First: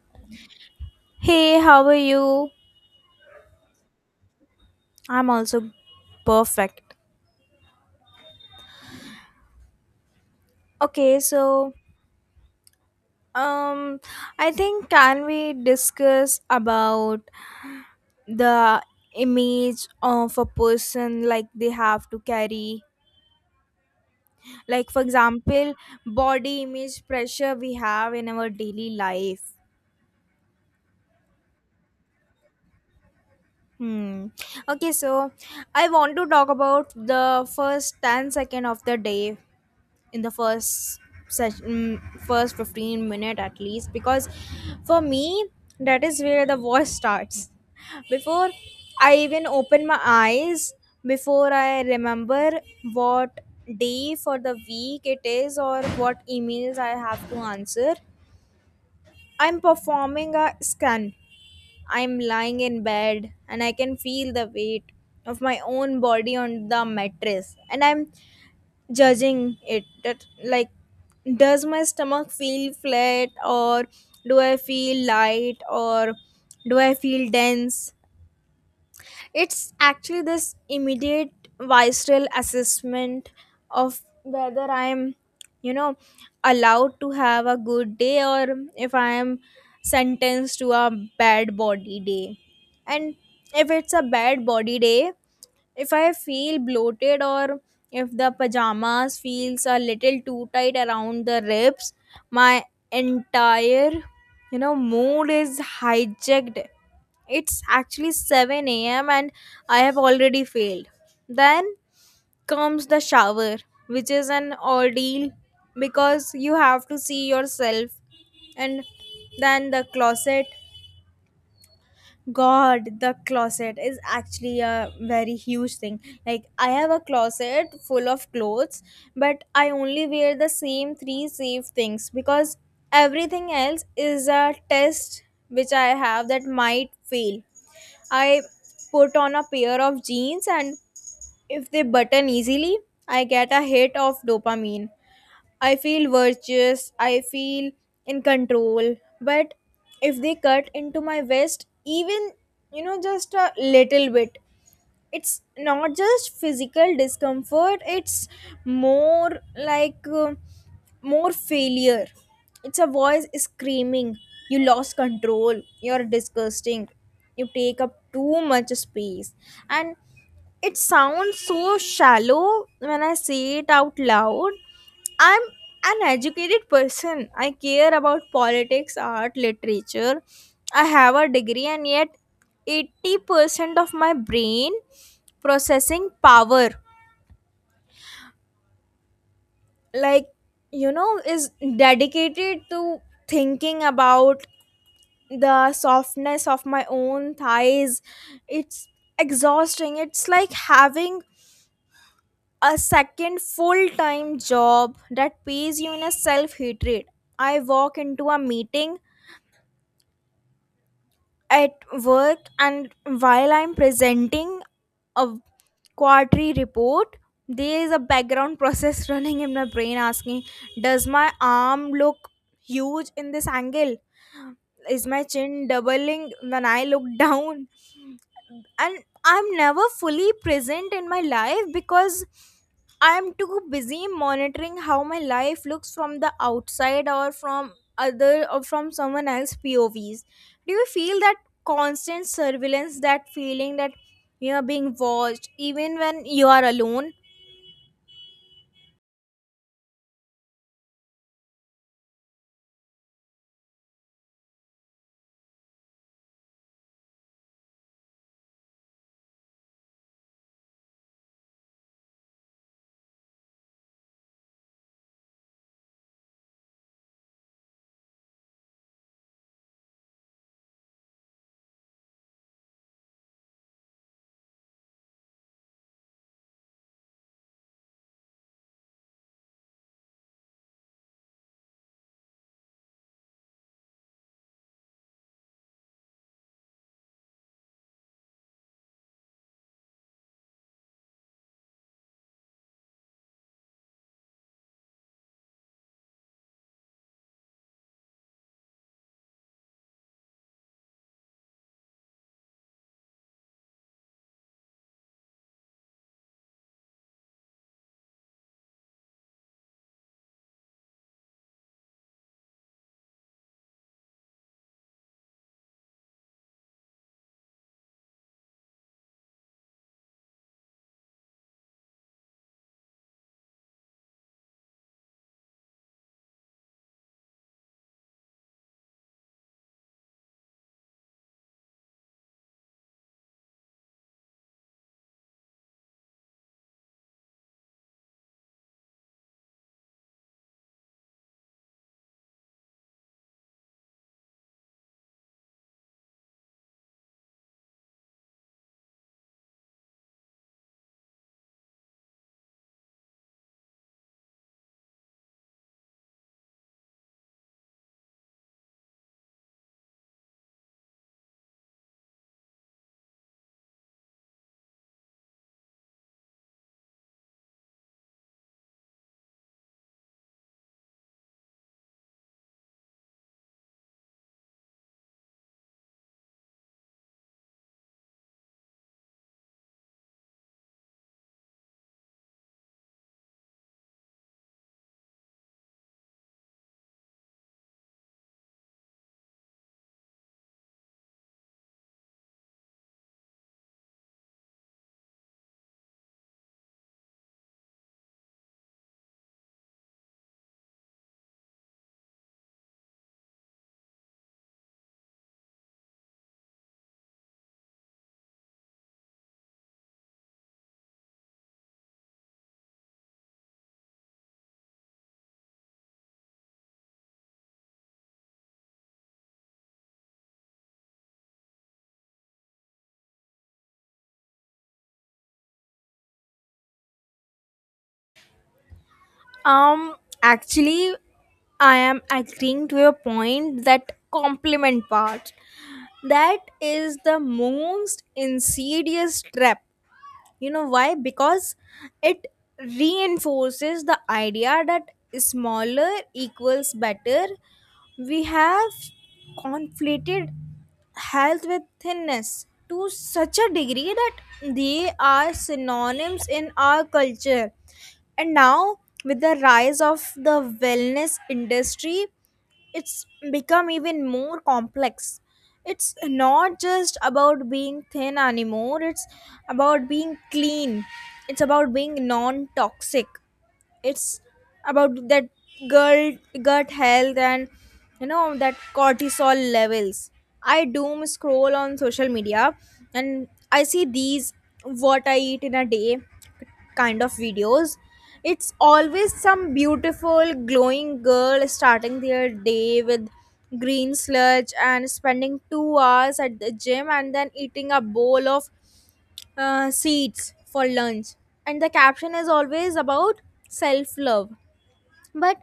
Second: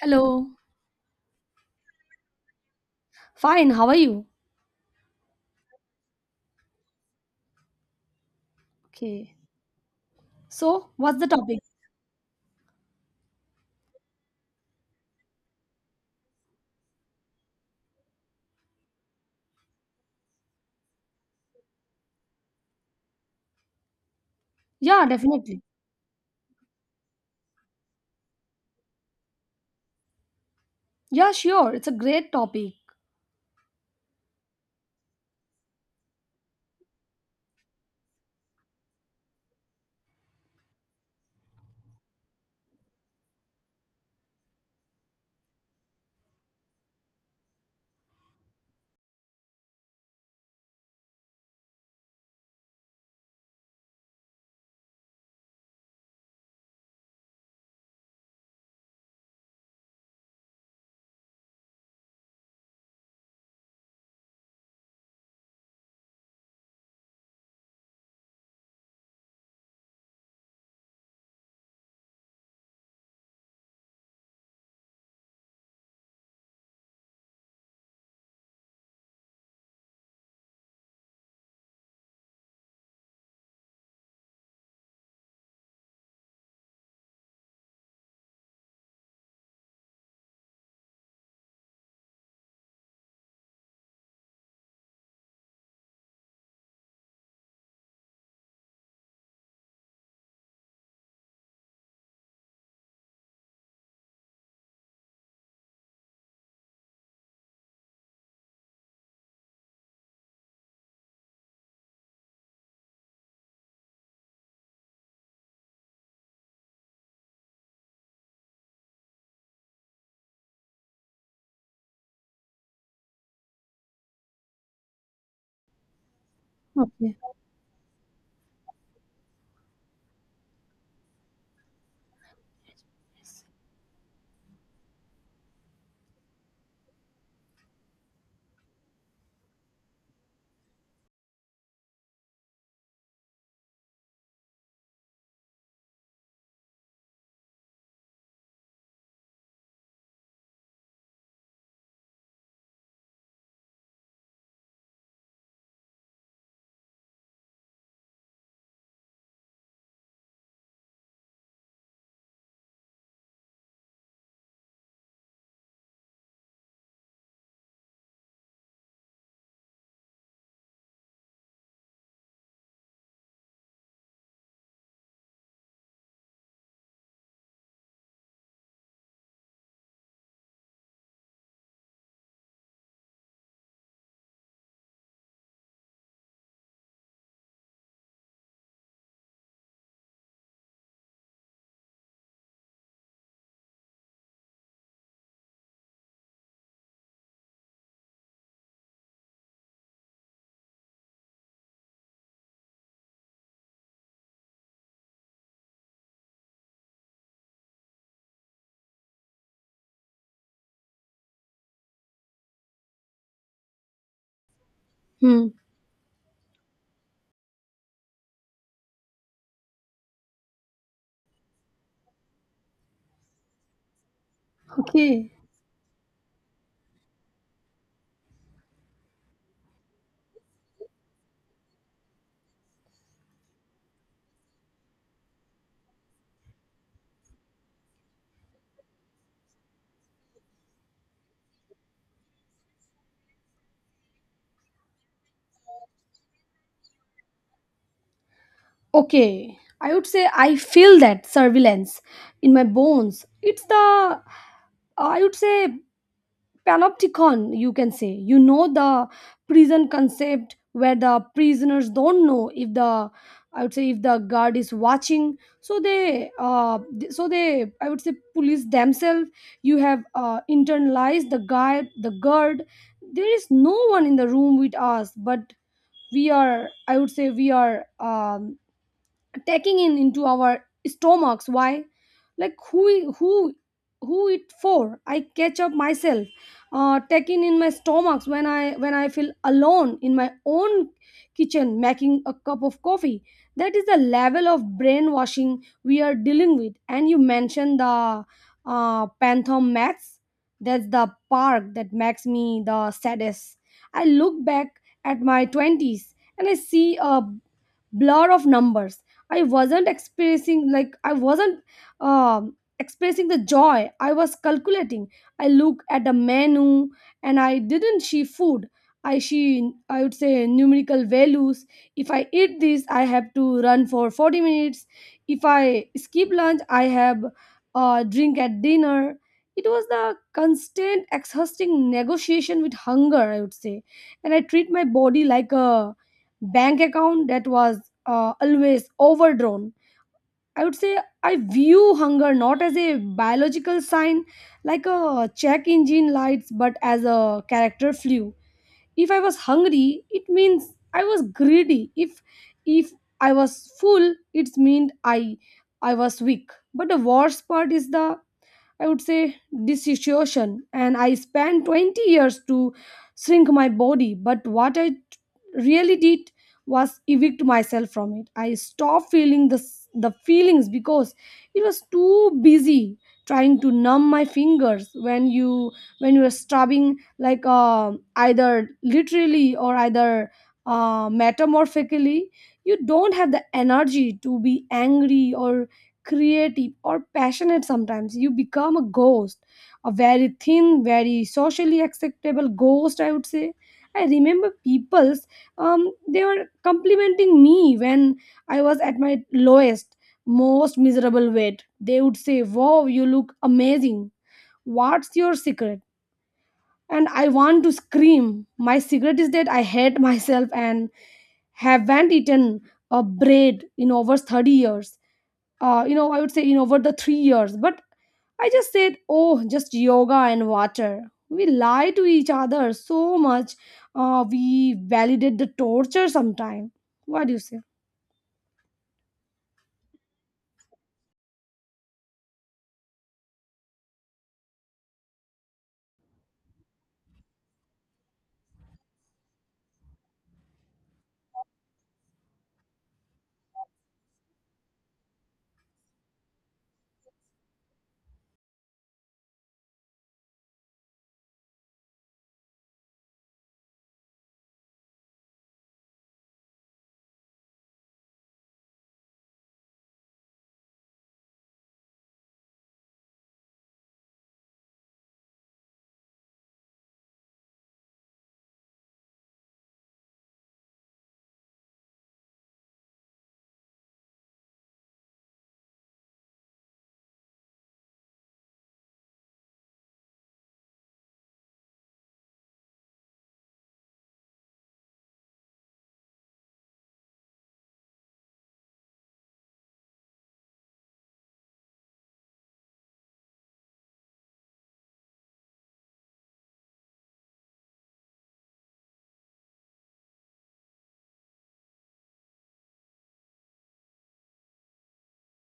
Hello. Hey, how are you? Fine. How are you? I'm also perfect. Okay. So, what's Okay, the topic? so um I think can we discuss about the image of a person like they have to carry, like, for Yeah, definitely. example, body image pressure we have in our daily life Yeah, sure. It's a great topic. hmm okay, so I want to talk about the first 10 second of the day, in the first session, first 15 minute at least, because for me that is where the war starts. Before I even open my eyes, before I remember what day for the week it is or what emails I have to answer, I'm performing a scan. I'm lying in bed and I can feel the weight of my own body on the mattress, and I'm judging it. That like, does my stomach feel flat, or do I feel light, or do I feel dense? It's actually this immediate visceral assessment of whether I'm, you know, allowed to have a good day, or if I am sentenced to a bad body day. And if it's a bad body day, if I feel bloated, or if the pajamas feels a little too tight around the ribs, my entire, you know, mood is hijacked. It's actually 7 a.m. and I have already failed. Then comes the shower, which is an ordeal because you have to see yourself. And then the closet. God, the closet is actually a very huge thing. Like, I have a Okay. closet full of clothes, but I only wear the same three safe things because everything else is a test which I have that might fail. I put on a pair of jeans, and if they button easily, I get a hit of dopamine. I feel virtuous, I feel in control. But if they cut into my waist, even, you know, just a little bit, it's not just physical discomfort, it's more like uh, more failure. It's a voice screaming, "You lost control, you're disgusting, you take up too much space." And it sounds so shallow when I say it out loud. I'm an educated person. I care about politics, art, literature. I have a degree, and yet 80% of my brain processing power, like, you know, is dedicated to thinking about the softness of my own thighs. It's exhausting. It's like having a second full time job that pays you in a self hatred. I walk into a meeting at work, and while I'm presenting a Hmm. quarterly report, there is a background process running in my brain asking, does my arm look huge in this angle, is my Okay. chin doubling when I look down? And I'm never fully present in my life because I'm too busy monitoring how my life looks from the outside, or from other, or from someone else povs. Do you feel that constant surveillance, that feeling that you are being watched even when you are alone? Okay, I would say I feel that surveillance in my bones. It's the, I would say, panopticon, you can say, you know, the prison concept where the prisoners don't know if the, I would say, if the guard is watching, so they I would say police themselves. You have internalized the guard. There is no one in the room with us, but we are I would say we are um, taking in into our stomachs. Why? Like, who, who it for? I catch up myself uh, taking in my stomachs when I feel alone in my own kitchen making a cup of coffee. That is the level of brainwashing we are dealing with. And you mentioned the uh, phantom max. That's the park that makes me the saddest. I look back at my twenties and I see a blur of numbers. I wasn't experiencing, like, I wasn't expressing the joy, I was calculating. I look at the menu and I didn't see food. I see, I would say, numerical values. If I eat this, I have to run for 40 minutes. If I skip lunch, I have a drink at dinner. It was the constant exhausting negotiation with hunger, I would say. And I treat my body like a bank account that was always overdrawn. I would say I view hunger not as a biological sign, like a check engine lights, but as a character flu. If I was hungry, it means I was greedy. If I was full, it meant I was weak. But the worst part is the, I would say, dissociation. And I spent 20 years to shrink my body. But what I really did was evict myself from it. I stopped feeling the feelings because it was too busy trying to numb my fingers when you, when you're stabbing, like, either literally or either metamorphically. You don't have the energy to be angry or creative or passionate. Sometimes you become a ghost, a very thin, very socially acceptable ghost, I would say. I remember people's um, they were complimenting me when I was at my lowest, most miserable weight. They would say, "Wow, you look amazing. What's your secret?" And I want to scream, my secret is that I hate myself and haven't eaten a bread in over 30 years. You know, I would say, you know, over the 3 years. But I just said, oh, just yoga and water. We lie to each other so much. We validate the torture sometime. What do you say? um Actually, I am agreeing to your point that compliment part, that is the most insidious trap. You know why? Because it reinforces the idea that smaller equals better. We have conflated health with thinness to such a degree that they are synonyms in our culture. And now, with the rise of the wellness industry, it's become even more complex. It's not just about being thin anymore, it's about being clean, it's about being non toxic, it's about that girl gut health and, you know, that cortisol levels. I doom scroll on social media, and I see these "what I eat in a day" kind of videos. It's always some beautiful glowing girl starting their day with green sludge and spending 2 hours at the gym and then eating a bowl of seeds for lunch, and the caption is always about self love. But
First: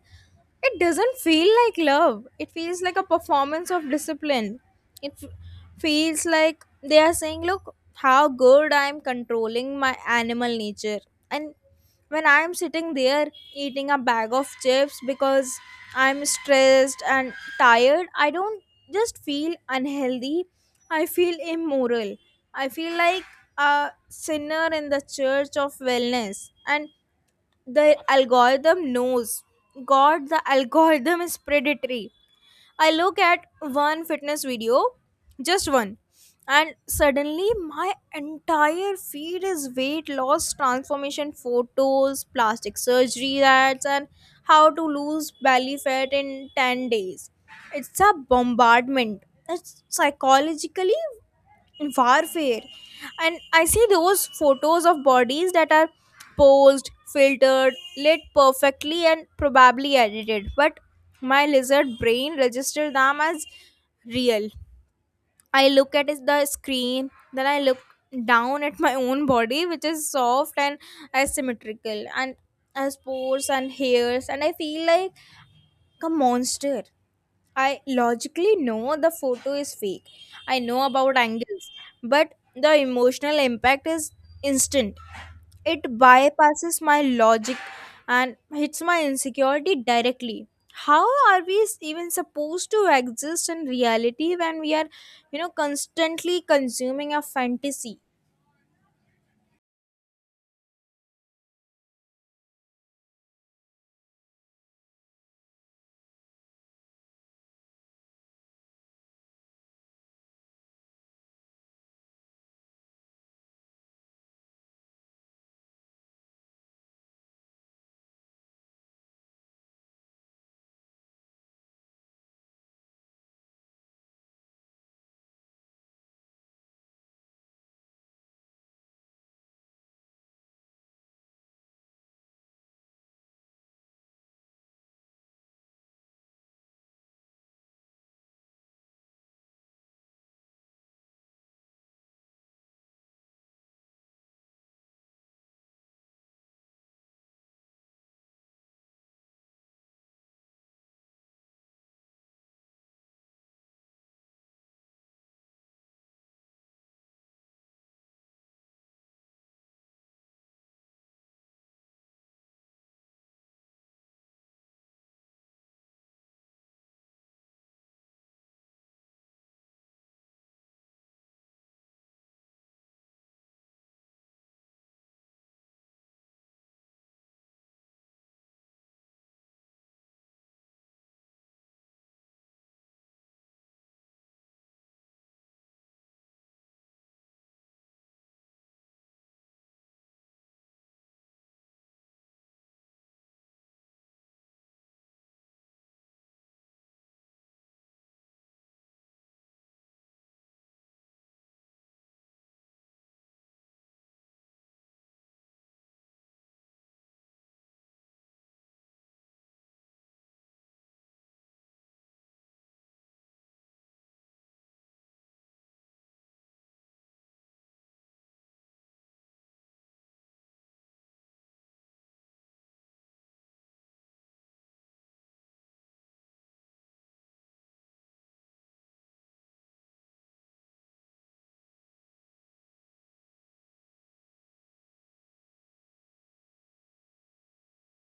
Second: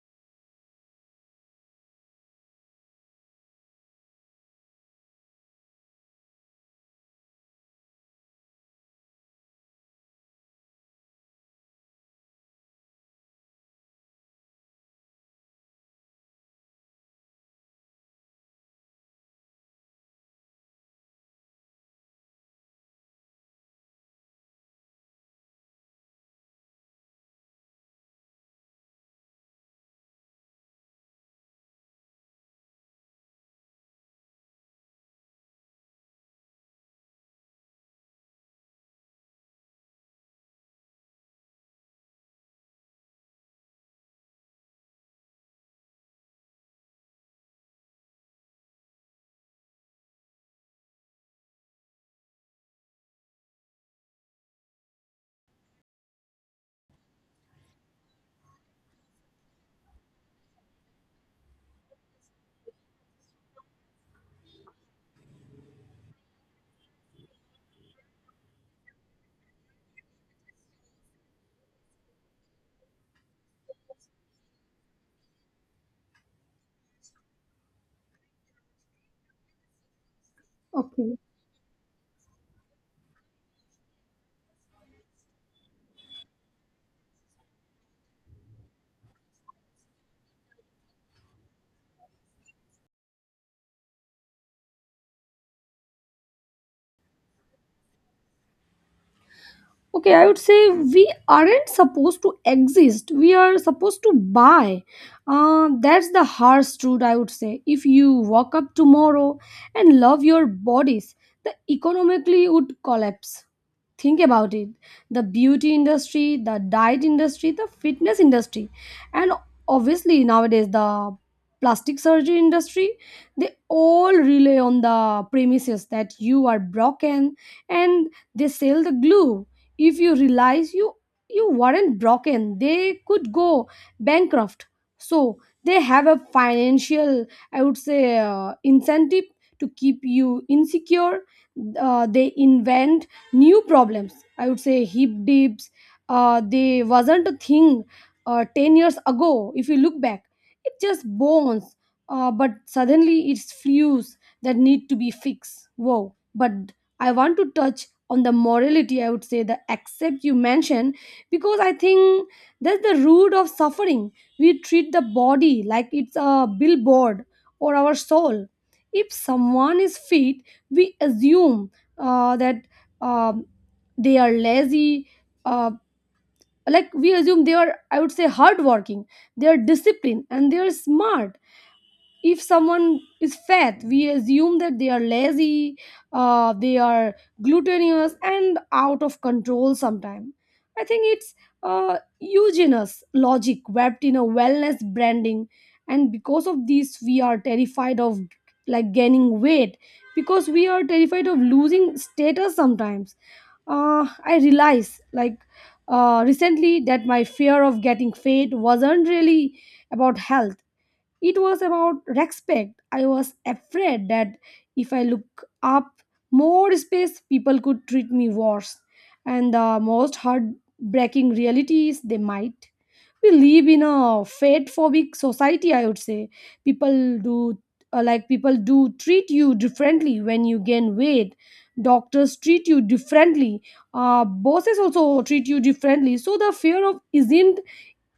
it doesn't feel like love. It feels like a performance of discipline. It f- feels like they are saying, "Look, how good I'm controlling my animal nature." And when I'm sitting there eating a bag of chips because I'm stressed and tired, I don't just feel unhealthy. I feel immoral. I feel like a sinner in the church of wellness. And the algorithm knows. God, the algorithm is predatory. I look at one fitness video, just one, and suddenly my entire feed is weight loss transformation photos, plastic surgery ads, and how to lose belly fat in 10 days. It's a bombardment. It's psychologically warfare. And I see those photos of bodies that are posed, filtered, lit perfectly, and probably edited, but my lizard brain registers them as real. I look at is the screen, then I look down at my own body, which is soft and asymmetrical and has pores and hairs, and I feel like a monster. I logically know the photo is fake. I know Okay. about angles, but the emotional impact is instant. It bypasses my logic and hits my insecurity directly. How are we even supposed to exist in reality when we are, you know, constantly consuming a fantasy? Okay, I would say we aren't supposed to exist. We are supposed to buy. That's the harsh truth, I would say. If you wake up tomorrow and love your bodies, the economically would collapse. Think about it. The beauty industry, the diet industry, the fitness industry, and obviously nowadays the plastic surgery industry, they all rely on the premises that you are broken, and they sell the glue. If you realize you weren't broken, they could go bankrupt. So they have a financial, I would say, incentive to keep you insecure. They invent new problems, I would say, hip dips. Uh, they wasn't a thing 10 years ago. If you look back, it's just bones. Uh, but suddenly it's fuse that need to be fixed. Wow. But I want to touch on the morality, I would say, the accept you mentioned, because I think that's the root of suffering. We treat the body like it's a billboard or our soul. If someone is fit, we assume that um, they are lazy, uh, like, we assume they are, I would say, hardworking, they are disciplined, and they are smart. If someone is fat, we assume that they are lazy, they are glutinous and out of control. Sometimes I think it's eugenous logic wrapped in a wellness branding. And because of this, we are terrified of, like, gaining weight, because we are terrified of losing status. Sometimes I realize, like, recently, that my fear of getting fat wasn't really about health. It was about respect. I was afraid that if I look up more space, people could treat me worse. And the most heartbreaking reality is they might. We live in a fate phobic society, I would say. People do like, people do treat you differently when you gain weight. Doctors treat you differently. Bosses also treat you differently. So the fear of isn't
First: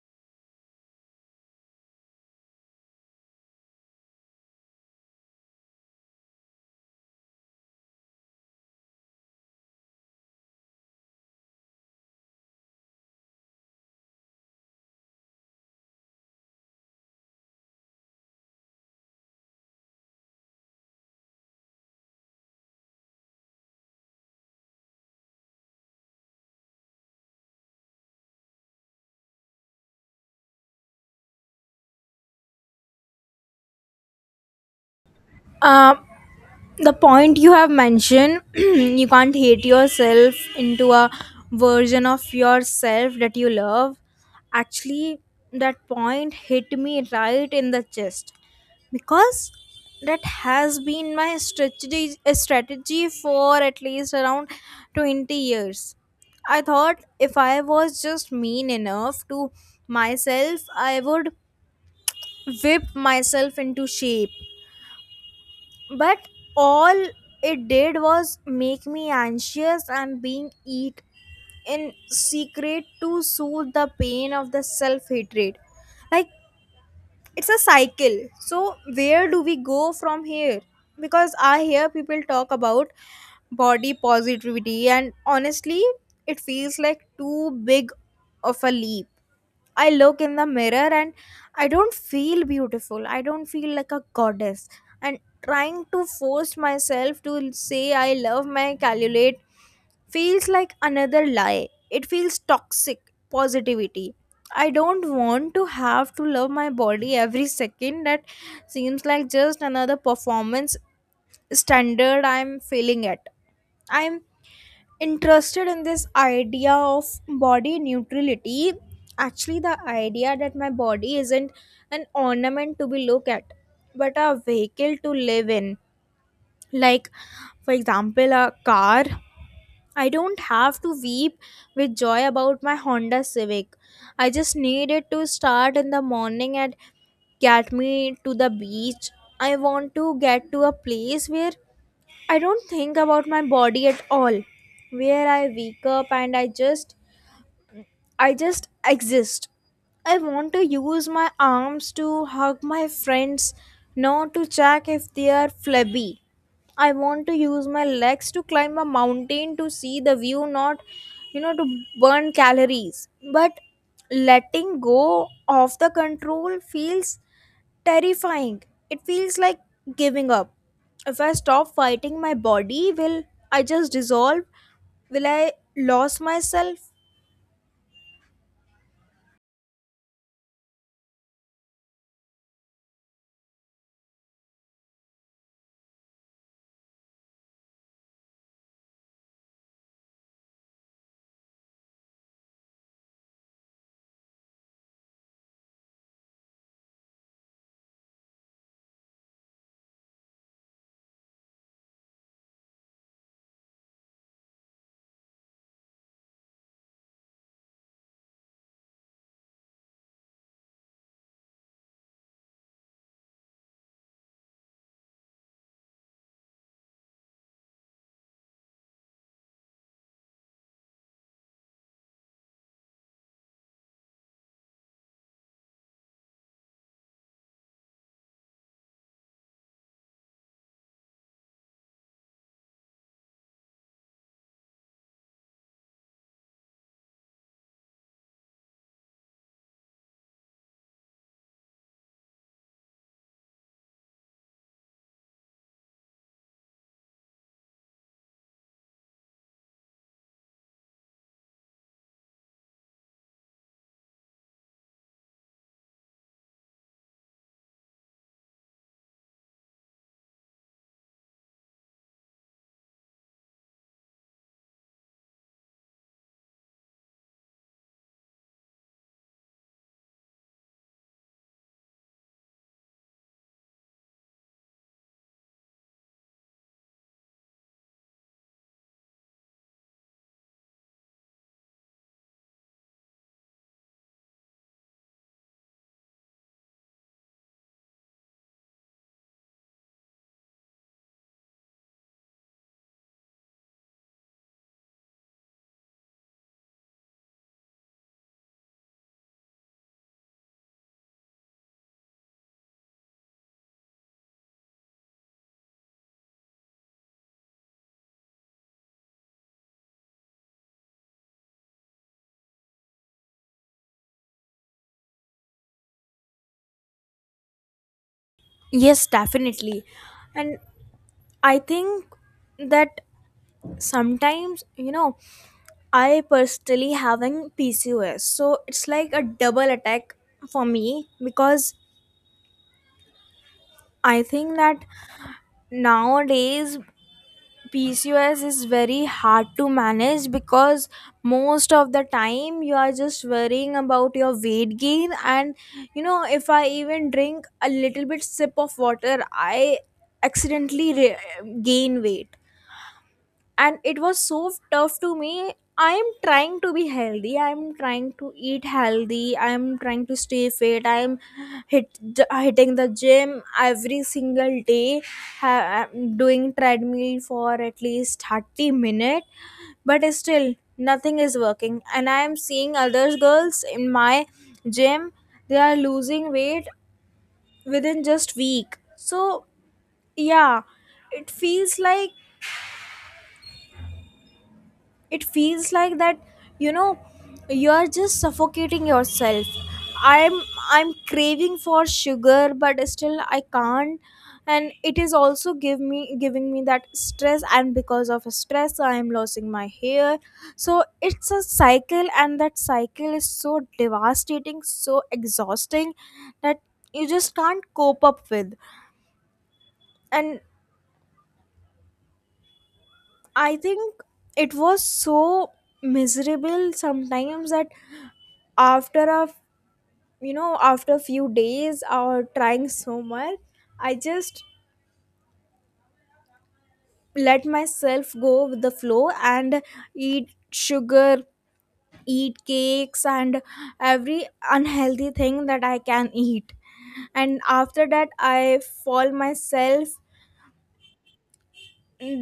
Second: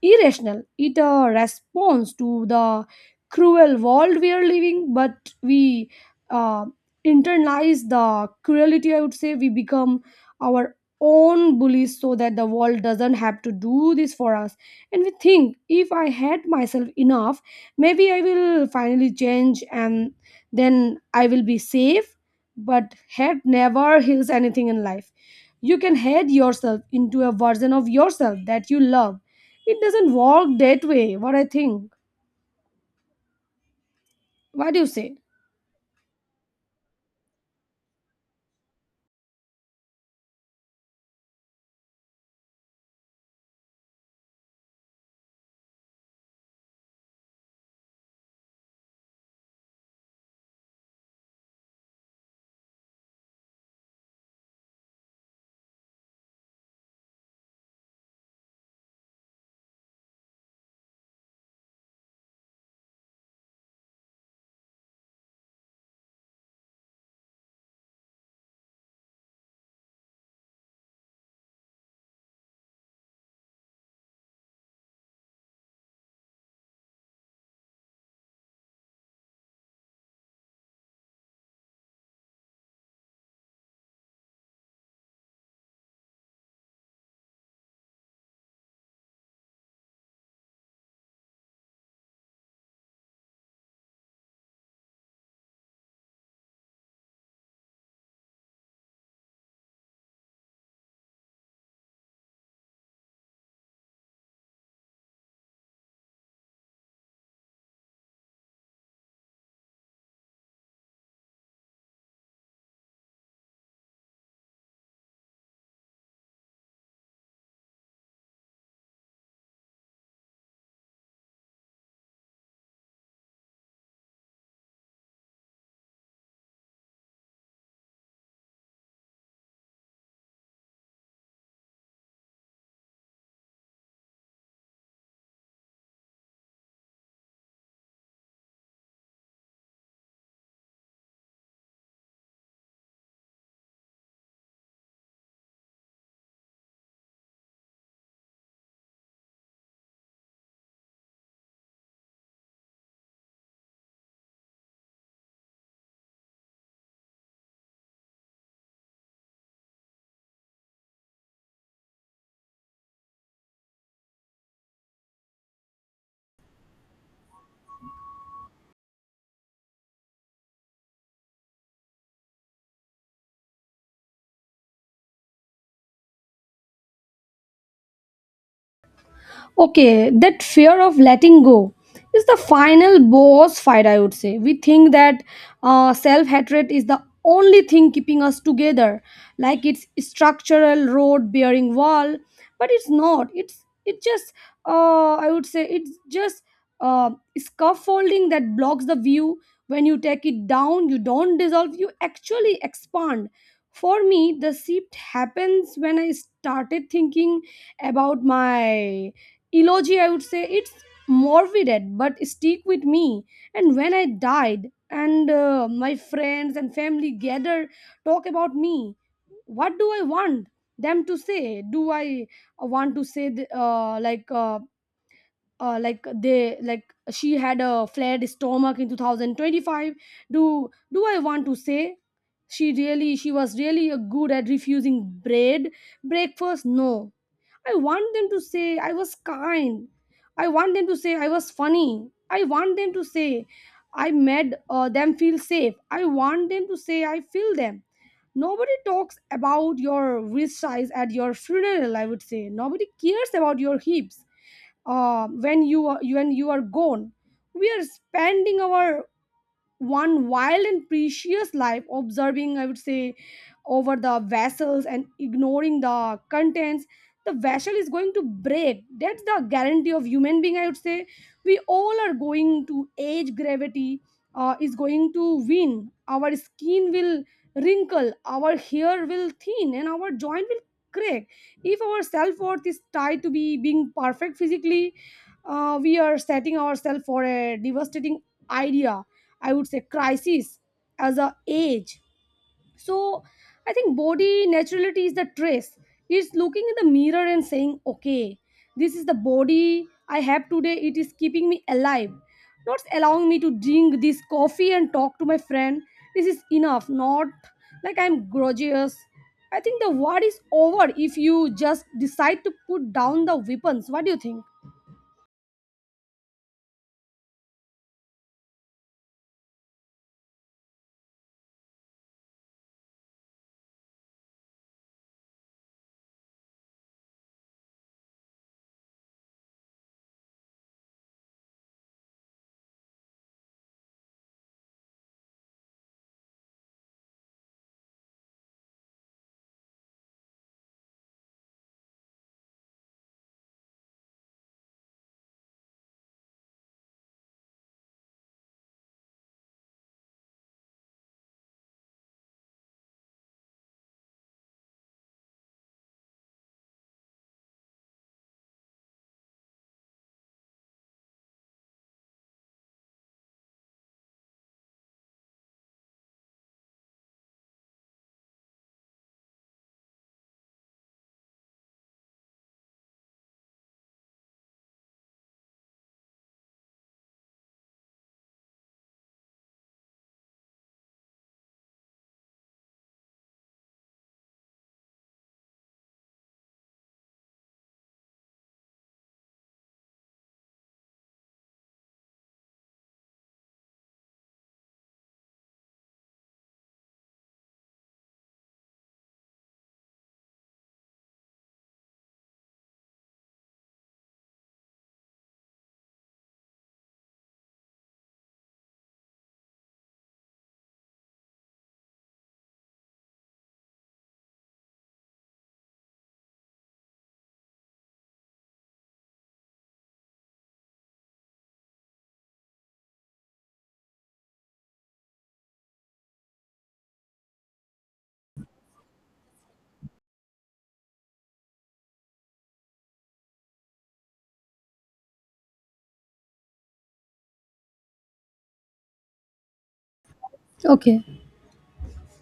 irrational. It responds to the cruel world we are living, but we uh, internalize the cruelty. I would say we become our own bullies so that the world doesn't have to do this for us. And we think if I hate myself enough, maybe I will finally change and then I will be safe. But hate never heals anything in life. You can hate yourself into a version of yourself that you love. It doesn't work that way, what I think. What do you say? Um the point you have mentioned you can't hate yourself into a version of yourself that you love, actually that point hit me right in the chest. Because that has been my strategy for at least around 20 years. I thought if I was just mean enough to myself I would whip myself into shape. But all it did was make me anxious and being eat in secret to soothe the pain of the self-hatred. Like, it's a cycle. So where do we go from here? Because I hear people talk about body positivity and honestly it feels like too big of a leap. I look in the mirror and I don't feel beautiful. I don't feel like a goddess. And trying to force myself to say I love my cellulite feels like another lie. It feels toxic positivity. I don't want to have to love my body every second. That seems like just another performance standard I'm failing at. I'm interested in this idea of body neutrality, actually the idea that my body isn't an ornament to be looked at but a vehicle to live in. Like, for example, a car. I don't have to weep with joy about my Honda Civic. I just need it to start in the morning and get me to the beach. I want to get to a place where I don't think about my body at all, where I wake up and I just exist. I want to use my arms to hug my friends, not to check if they are flabby. I want to use my legs to climb a mountain to see the view, not, you know, to burn calories. But letting go of the control feels terrifying. It feels like giving up. If I stop fighting my body, will I just dissolve? Will I lose myself? Okay, that fear of letting go is the final boss fight, I would say. We think that self hatred is the only thing keeping us together, like it's structural road bearing wall, but it's not. It just I would say it's just uh, scaffolding that blocks the view. When you take it down, you don't dissolve. You actually expand. For me, the shift happens when I started thinking about my eulogy, I would say. It's morbid, but stick with me. And when I died and my friends and family gather, talk about me, what do I want them to say? Do I want to say th- like they like she had a flared stomach in 2025? Do do I want to say she really, she was really good at refusing bread breakfast? No. I want them to say I was kind. I want them to say I was funny. I want them to say I made them feel safe. I want them to say I feel them. Nobody talks about your wrist size at your funeral, I would say. Nobody cares about your hips when you are, when you are gone. We are spending our one wild and precious life observing, I would say, over the vessels and ignoring the contents. The vessel is going to break. That's the guarantee of human being, I would say. We all are going to age. Gravity is going to win. Our skin will wrinkle, our hair will thin, and our joint will crack. If our self-worth is tied to be being perfect physically, we are setting ourselves for a devastating idea, I would say, crisis, as a age. So I think body naturality is the trace. It's looking in the mirror and saying, okay, this is the body I have today. It is keeping me alive, not allowing me to drink this coffee and talk to my friend. This is enough, not like I'm gorgeous. I think the war is over if you just decide to put down the weapons. What do you think? Yes, definitely. And I think that sometimes, you know, I personally having PCOS, so it's like a double attack for me. Because I think that nowadays PCOS is very hard to manage, because most of the time you are just worrying about your weight gain. And, you know, if I even drink a little bit sip of water I accidentally gain weight. And it was so tough to me. I am trying to be healthy, I am trying to eat healthy, I am trying to stay fit, I am hit, hitting the gym every single day. I'm doing treadmill for at least 30 minutes, but still nothing is working. And I am seeing other girls in my gym, they are losing weight within just week. So, yeah, it feels like, it feels like that, you know, you are just suffocating yourself. I'm i'm craving for sugar but still I can't. And it is also give me giving me that stress, and because of stress I am losing my hair. So it's a cycle, and that cycle is so devastating, so exhausting, that you just can't cope up with. And I think it was so miserable sometimes that after a f- you know, after a few days or trying so much, I just let myself go with the flow and eat sugar, eat cakes and every unhealthy thing that I can eat. And after that I fall myself, Okay.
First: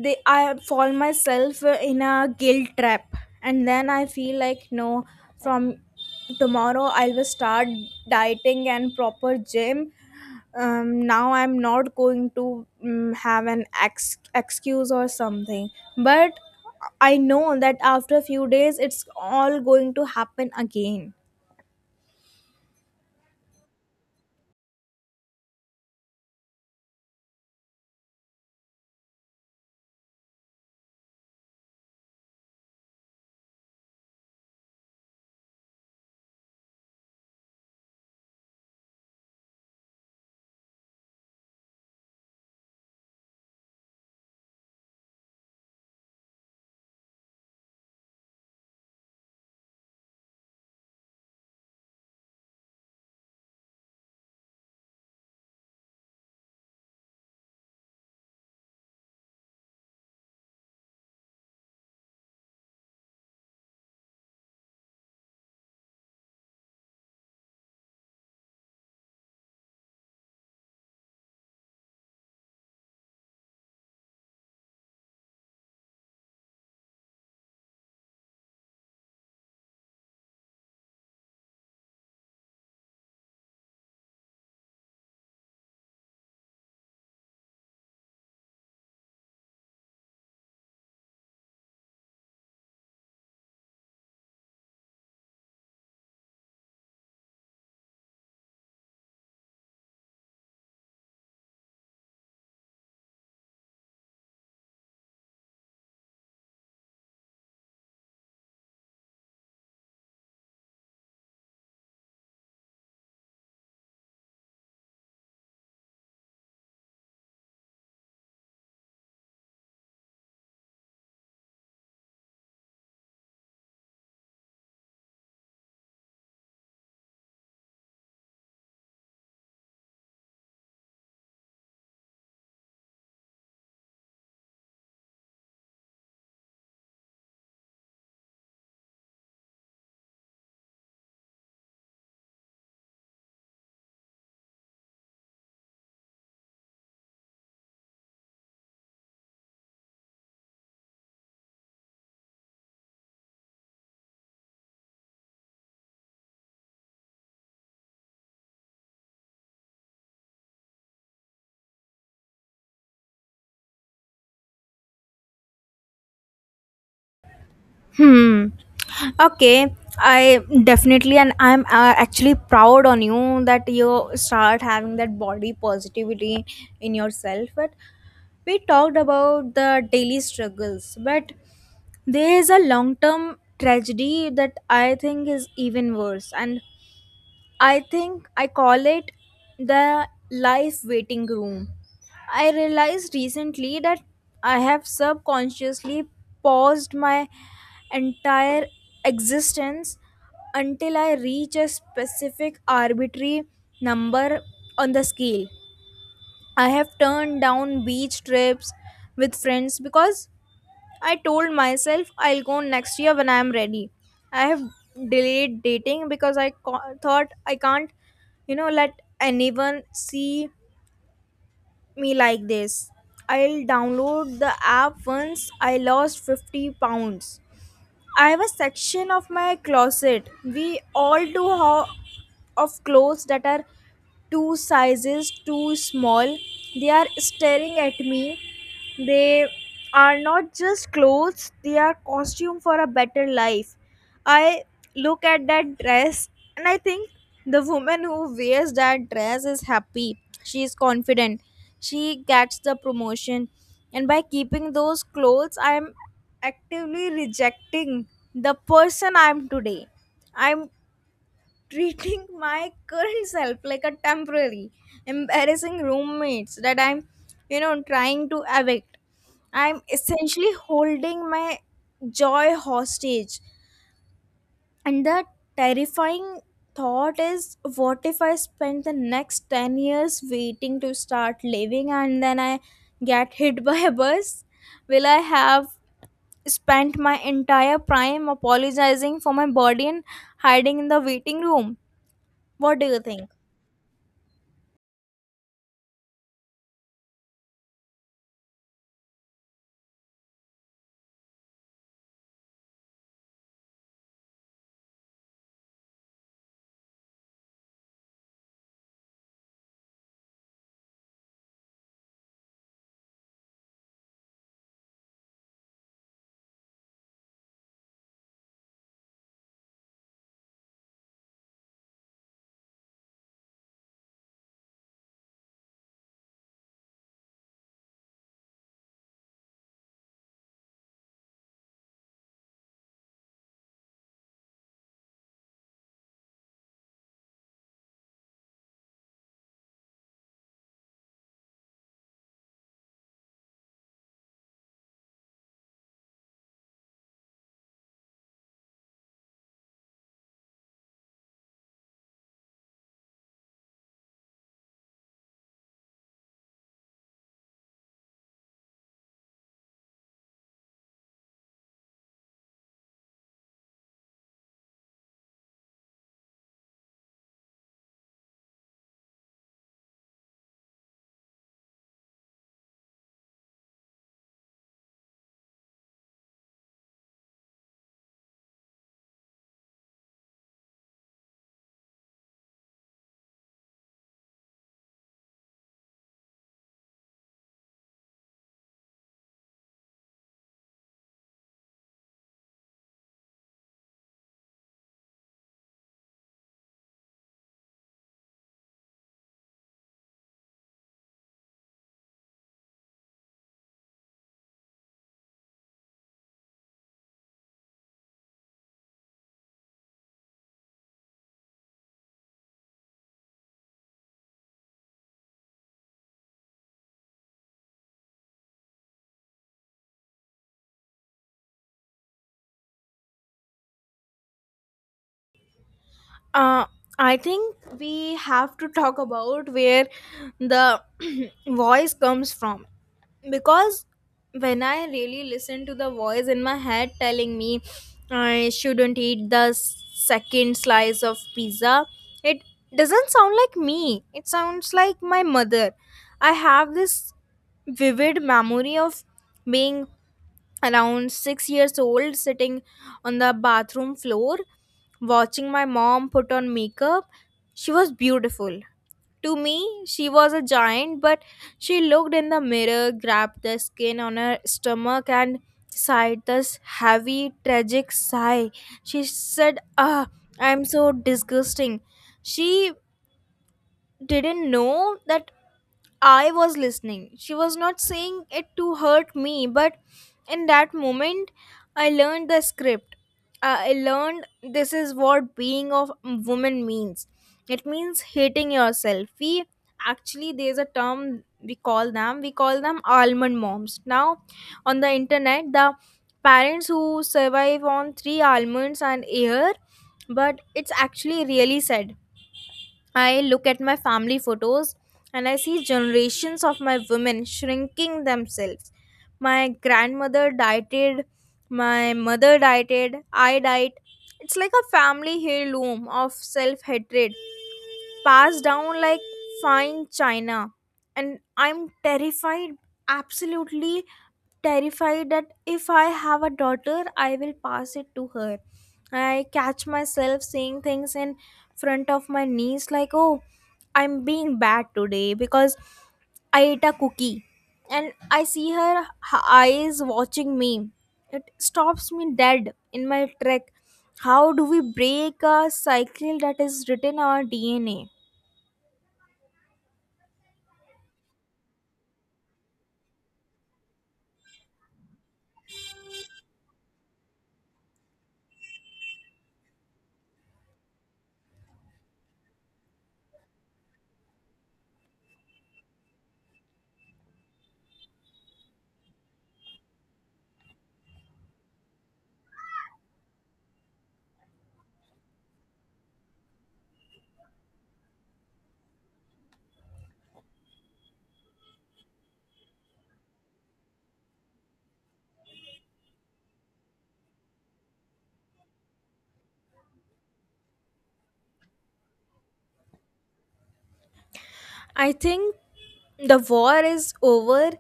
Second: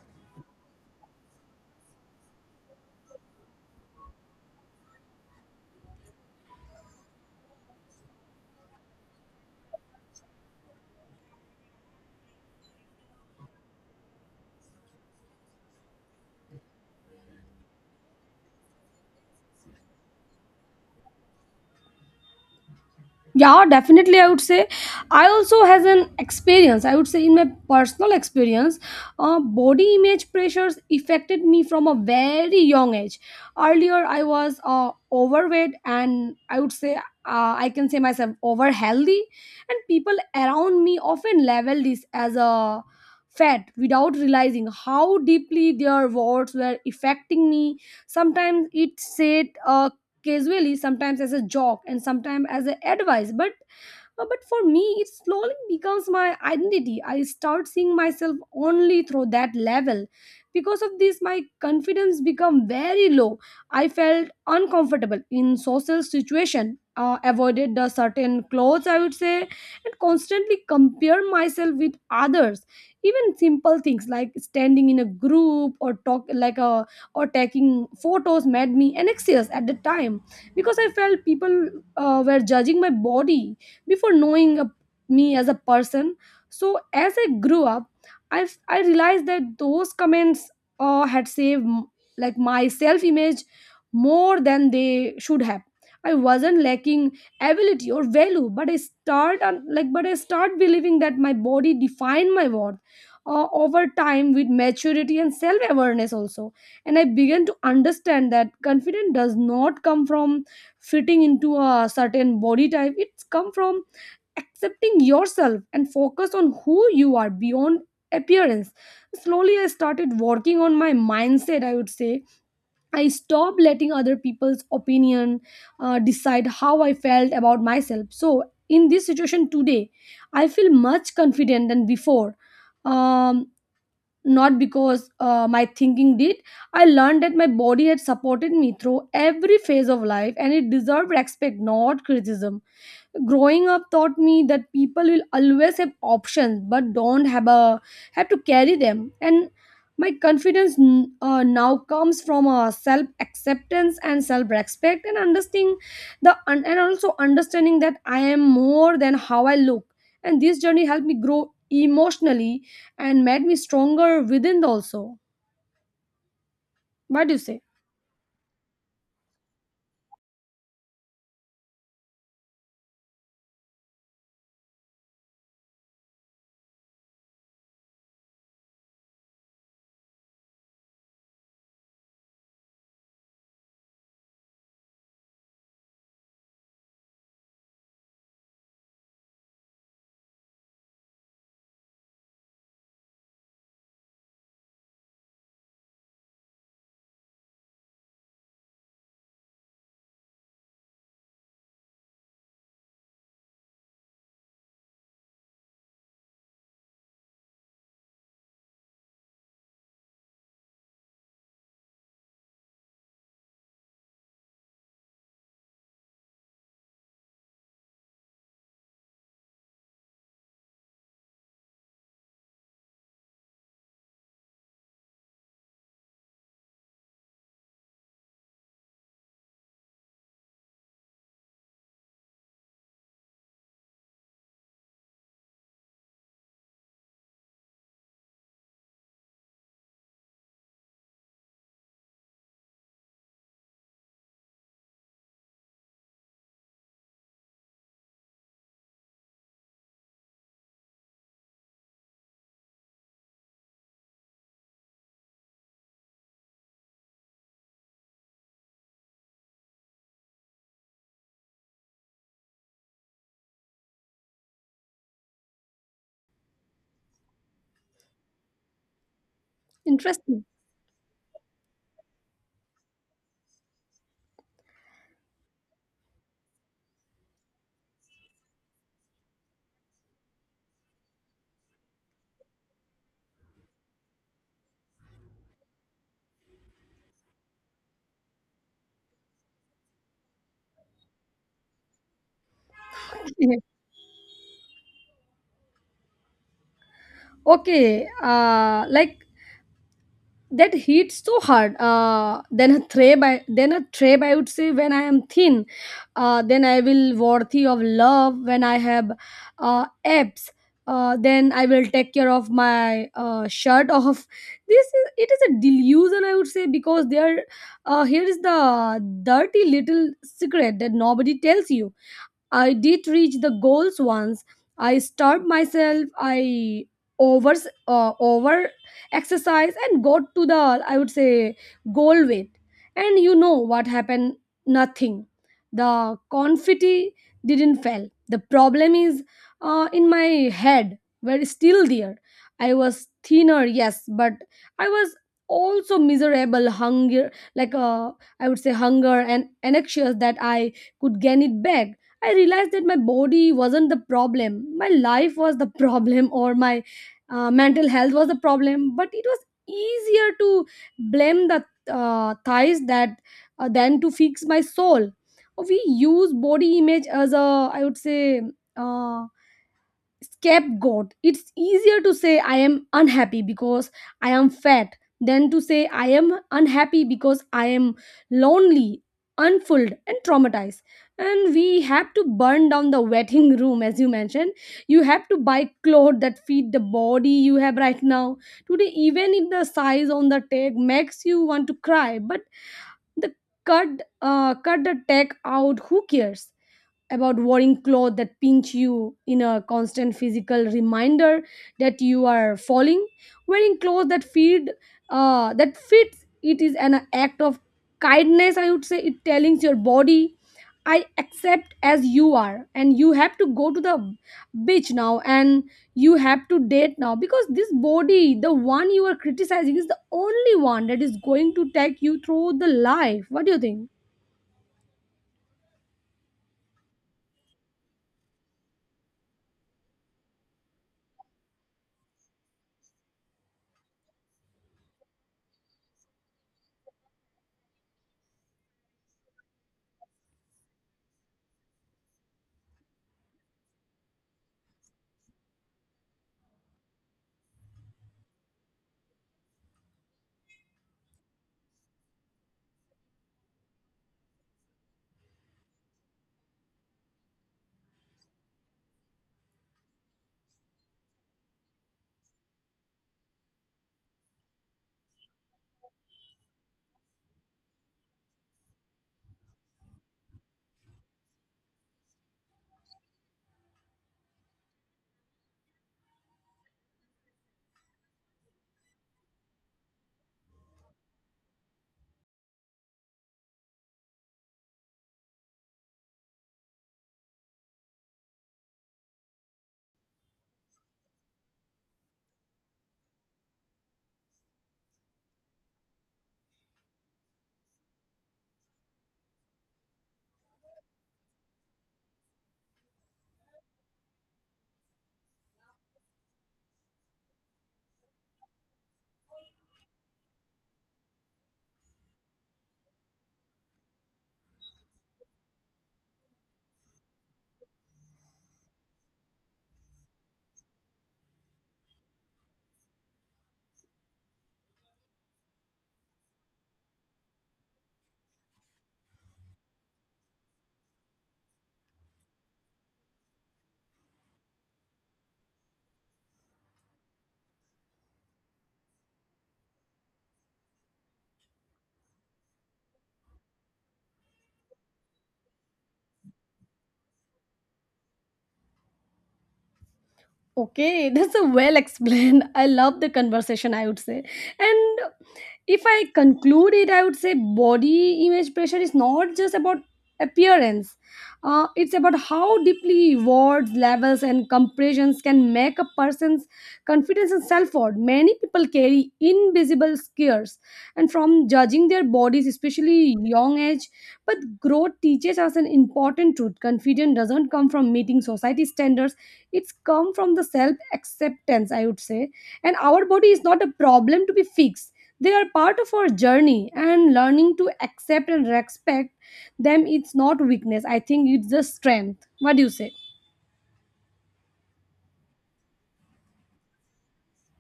they I fall myself in a guilt trap. And then I feel like, no, from tomorrow I will start dieting and proper gym. Now I'm not going to excuse or something. But I know that after a few days it's all going to happen again. Yeah, definitely, I would say. I also has an experience, I would say, in my personal experience, body image pressures affected me from a very young age. Earlier, I was overweight, and I would say I can say myself over healthy, and people around me often label this as a fat without realizing how deeply their words were affecting me. Sometimes it said casually, sometimes as a joke, and sometimes as a advice. But for me, it slowly becomes my identity. I start seeing myself only through that level. Because of this, my confidence become very low. I felt uncomfortable in social situation. Avoided the certain clothes, I would say, and constantly compare myself with others. Even simple things like standing in a group or talk like a or taking photos made me anxious at the time because I felt people were judging my body before me as a person. So as I grew up, I realized that those comments had saved my self image more than they should have. I wasn't lacking ability or value, but I start on- like but I start believing that my body defined my worth. Over time, with maturity and self awareness also, and I began to understand that confidence does not come from fitting into a certain body type. It's come from accepting yourself and focus on who you are beyond appearance. Slowly I started working on my mindset, I would say. I stopped letting other people's opinion decide how I felt about myself. So in this situation today, I feel much confident than before. um, Not because my thinking did, I learned that my body had supported me through every phase of life, and it deserved respect, not criticism. Growing up taught me that people will always have options, but don't have to carry them. And my confidence now comes from a self acceptance and self respect and understanding the and also understanding that I am more than how I look. And this journey helped me grow emotionally and made me stronger within also. What do you say? Hmm. Okay. I definitely, and I'm actually proud on you that you start having that body positivity in yourself. But we talked about the daily struggles, but there is a long term tragedy that I think is even worse, and I think I call it the life waiting room. I realized recently that I have subconsciously paused my entire existence until I reach a specific arbitrary number on the scale. I have turned down beach trips with friends because I told myself I'll go next year when I am ready. I have delayed dating because thought I can't, let anyone see me like this. I'll download the app once I lost 50 pounds. I have a section of my closet, we all do, of clothes that are two sizes too small. They are staring at me. They are not just clothes, they are costume for a better life. I look at that dress and I think the woman who wears that dress is happy. She is confident. She gets the promotion. And by keeping those clothes, I am actively rejecting the person I am today. I'm treating my current self like a temporary, embarrassing roommates that I'm trying to evict. I'm Interesting. essentially holding my joy hostage, and the terrifying thought is, what if I spend the next 10 years waiting to start living and then I get hit by a bus? Will I have spent my entire prime apologizing for my body and hiding in the waiting room? What do you think? Okay, like, that hits so hard. Then a tray by then a tray, I would say, when I am thin, then I will worthy of love, when I have abs, then I will take care of my shirt off. This is it is a delusion, I would say, because there here is the dirty little secret that nobody tells you. I did reach the goals once. I starved myself. I over over exercise and got to the, I would say, goal weight. And you know what happened? Nothing. The confetti didn't fail. The problem is, in my head, were still there. I was thinner, yes, but I was also miserable, hunger, like uh, I would say, hunger and anxious that I could gain it back. I realized that my body wasn't the problem. My life was the problem, or my mental health was the problem. But it was easier to blame the thighs that than to fix my soul. We use body image as a, I would say, uh, scapegoat. It's easier to say I am unhappy because I am fat than to say I am unhappy because I am lonely, unfulfilled, and traumatized. And we have to burn down the waiting room, as you mentioned. You have to buy clothes that fit the body you have right now, today, even if the size on the tag makes you want to cry. But the cut uh, cut the tag out. Who cares about wearing clothes that pinch you in a constant physical reminder that you are falling? Wearing clothes that feed that fits it is an act of kindness, I would say. It telling your body I accept as you are. And you have to go to the beach now, and you have to date now, because this body, the one you are criticizing, is the only one that is going to take you through the life. What do you think? Uh, I think we have to talk about where the voice comes from, because when I really listen to the voice in my head telling me I shouldn't eat the second slice of pizza, it doesn't sound like me, it sounds like my mother. I have this vivid memory of being around 6 years old, sitting on the bathroom floor, watching my mom put on makeup. She was beautiful. To me, she was a giant, but she looked in the mirror, grabbed the skin on her stomach, and sighed this heavy, tragic sigh. She said, "Ah, I'm so disgusting." She didn't know that I was listening. She was not saying it to hurt me, but in that moment, I learned the script. I learned this is what being of woman means. It means hating yourself. We actually there's a term we call them. We call them almond moms now, on the internet, the parents who survive on three almonds and air, but it's actually really sad. I look at my family photos and I see generations of my women shrinking themselves. My grandmother dieted, my mother dieted, I diet. It's like a family heirloom of self hatred, passed down like fine china. And I'm terrified, absolutely terrified, that if I have a daughter, I will pass it to her. I catch myself saying things in front of my niece like, "Oh, I'm being bad today because I ate a cookie." And I see her eyes watching me. It stops me dead in my track. How do we break a cycle that is written in our DNA? Okay, that's a well explained. I love the conversation, I would say. And if I conclude it, I would say body image pressure is not just about appearance. It's about how deeply words, levels, and comparisons can make a person's confidence and self worth. Many people carry invisible scares and from judging their bodies, especially young age. But growth teaches us an important truth. Confidence doesn't come from meeting society standards. It's come from the self acceptance, I would say. And our body is not a problem to be fixed. They are part of our journey, and learning to accept and respect them, it's not weakness, I think. It's just strength. What do you say? I think the war is over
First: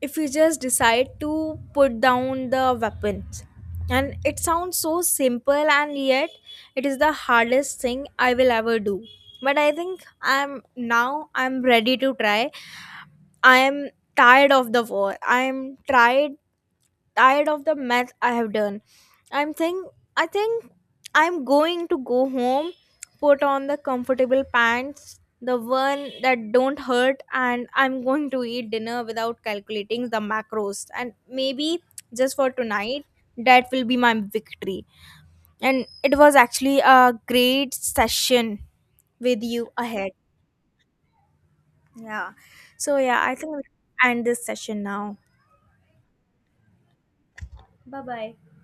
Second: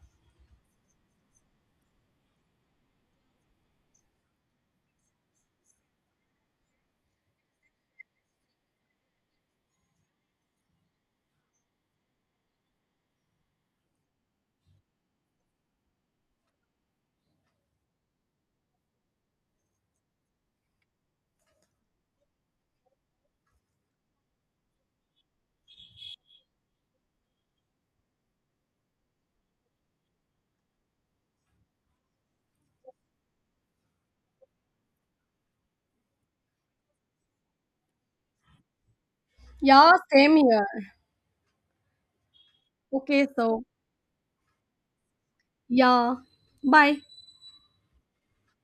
if we just decide to put down the weapons. And it sounds so simple, and yet it is the hardest thing I will ever do. But I think I'm now I'm ready to try. I am tired of the war. I am tired of the math I have done. I'm think I think I'm going to go home, put on the comfortable pants, the one that don't hurt, and I'm going to eat dinner without calculating the macros. And maybe just for tonight, that will be my victory. And it was actually a great session with you Yeah, ahead. same here. Yeah. So yeah, Okay, I think so we end this session now. yeah. Bye. Bye bye.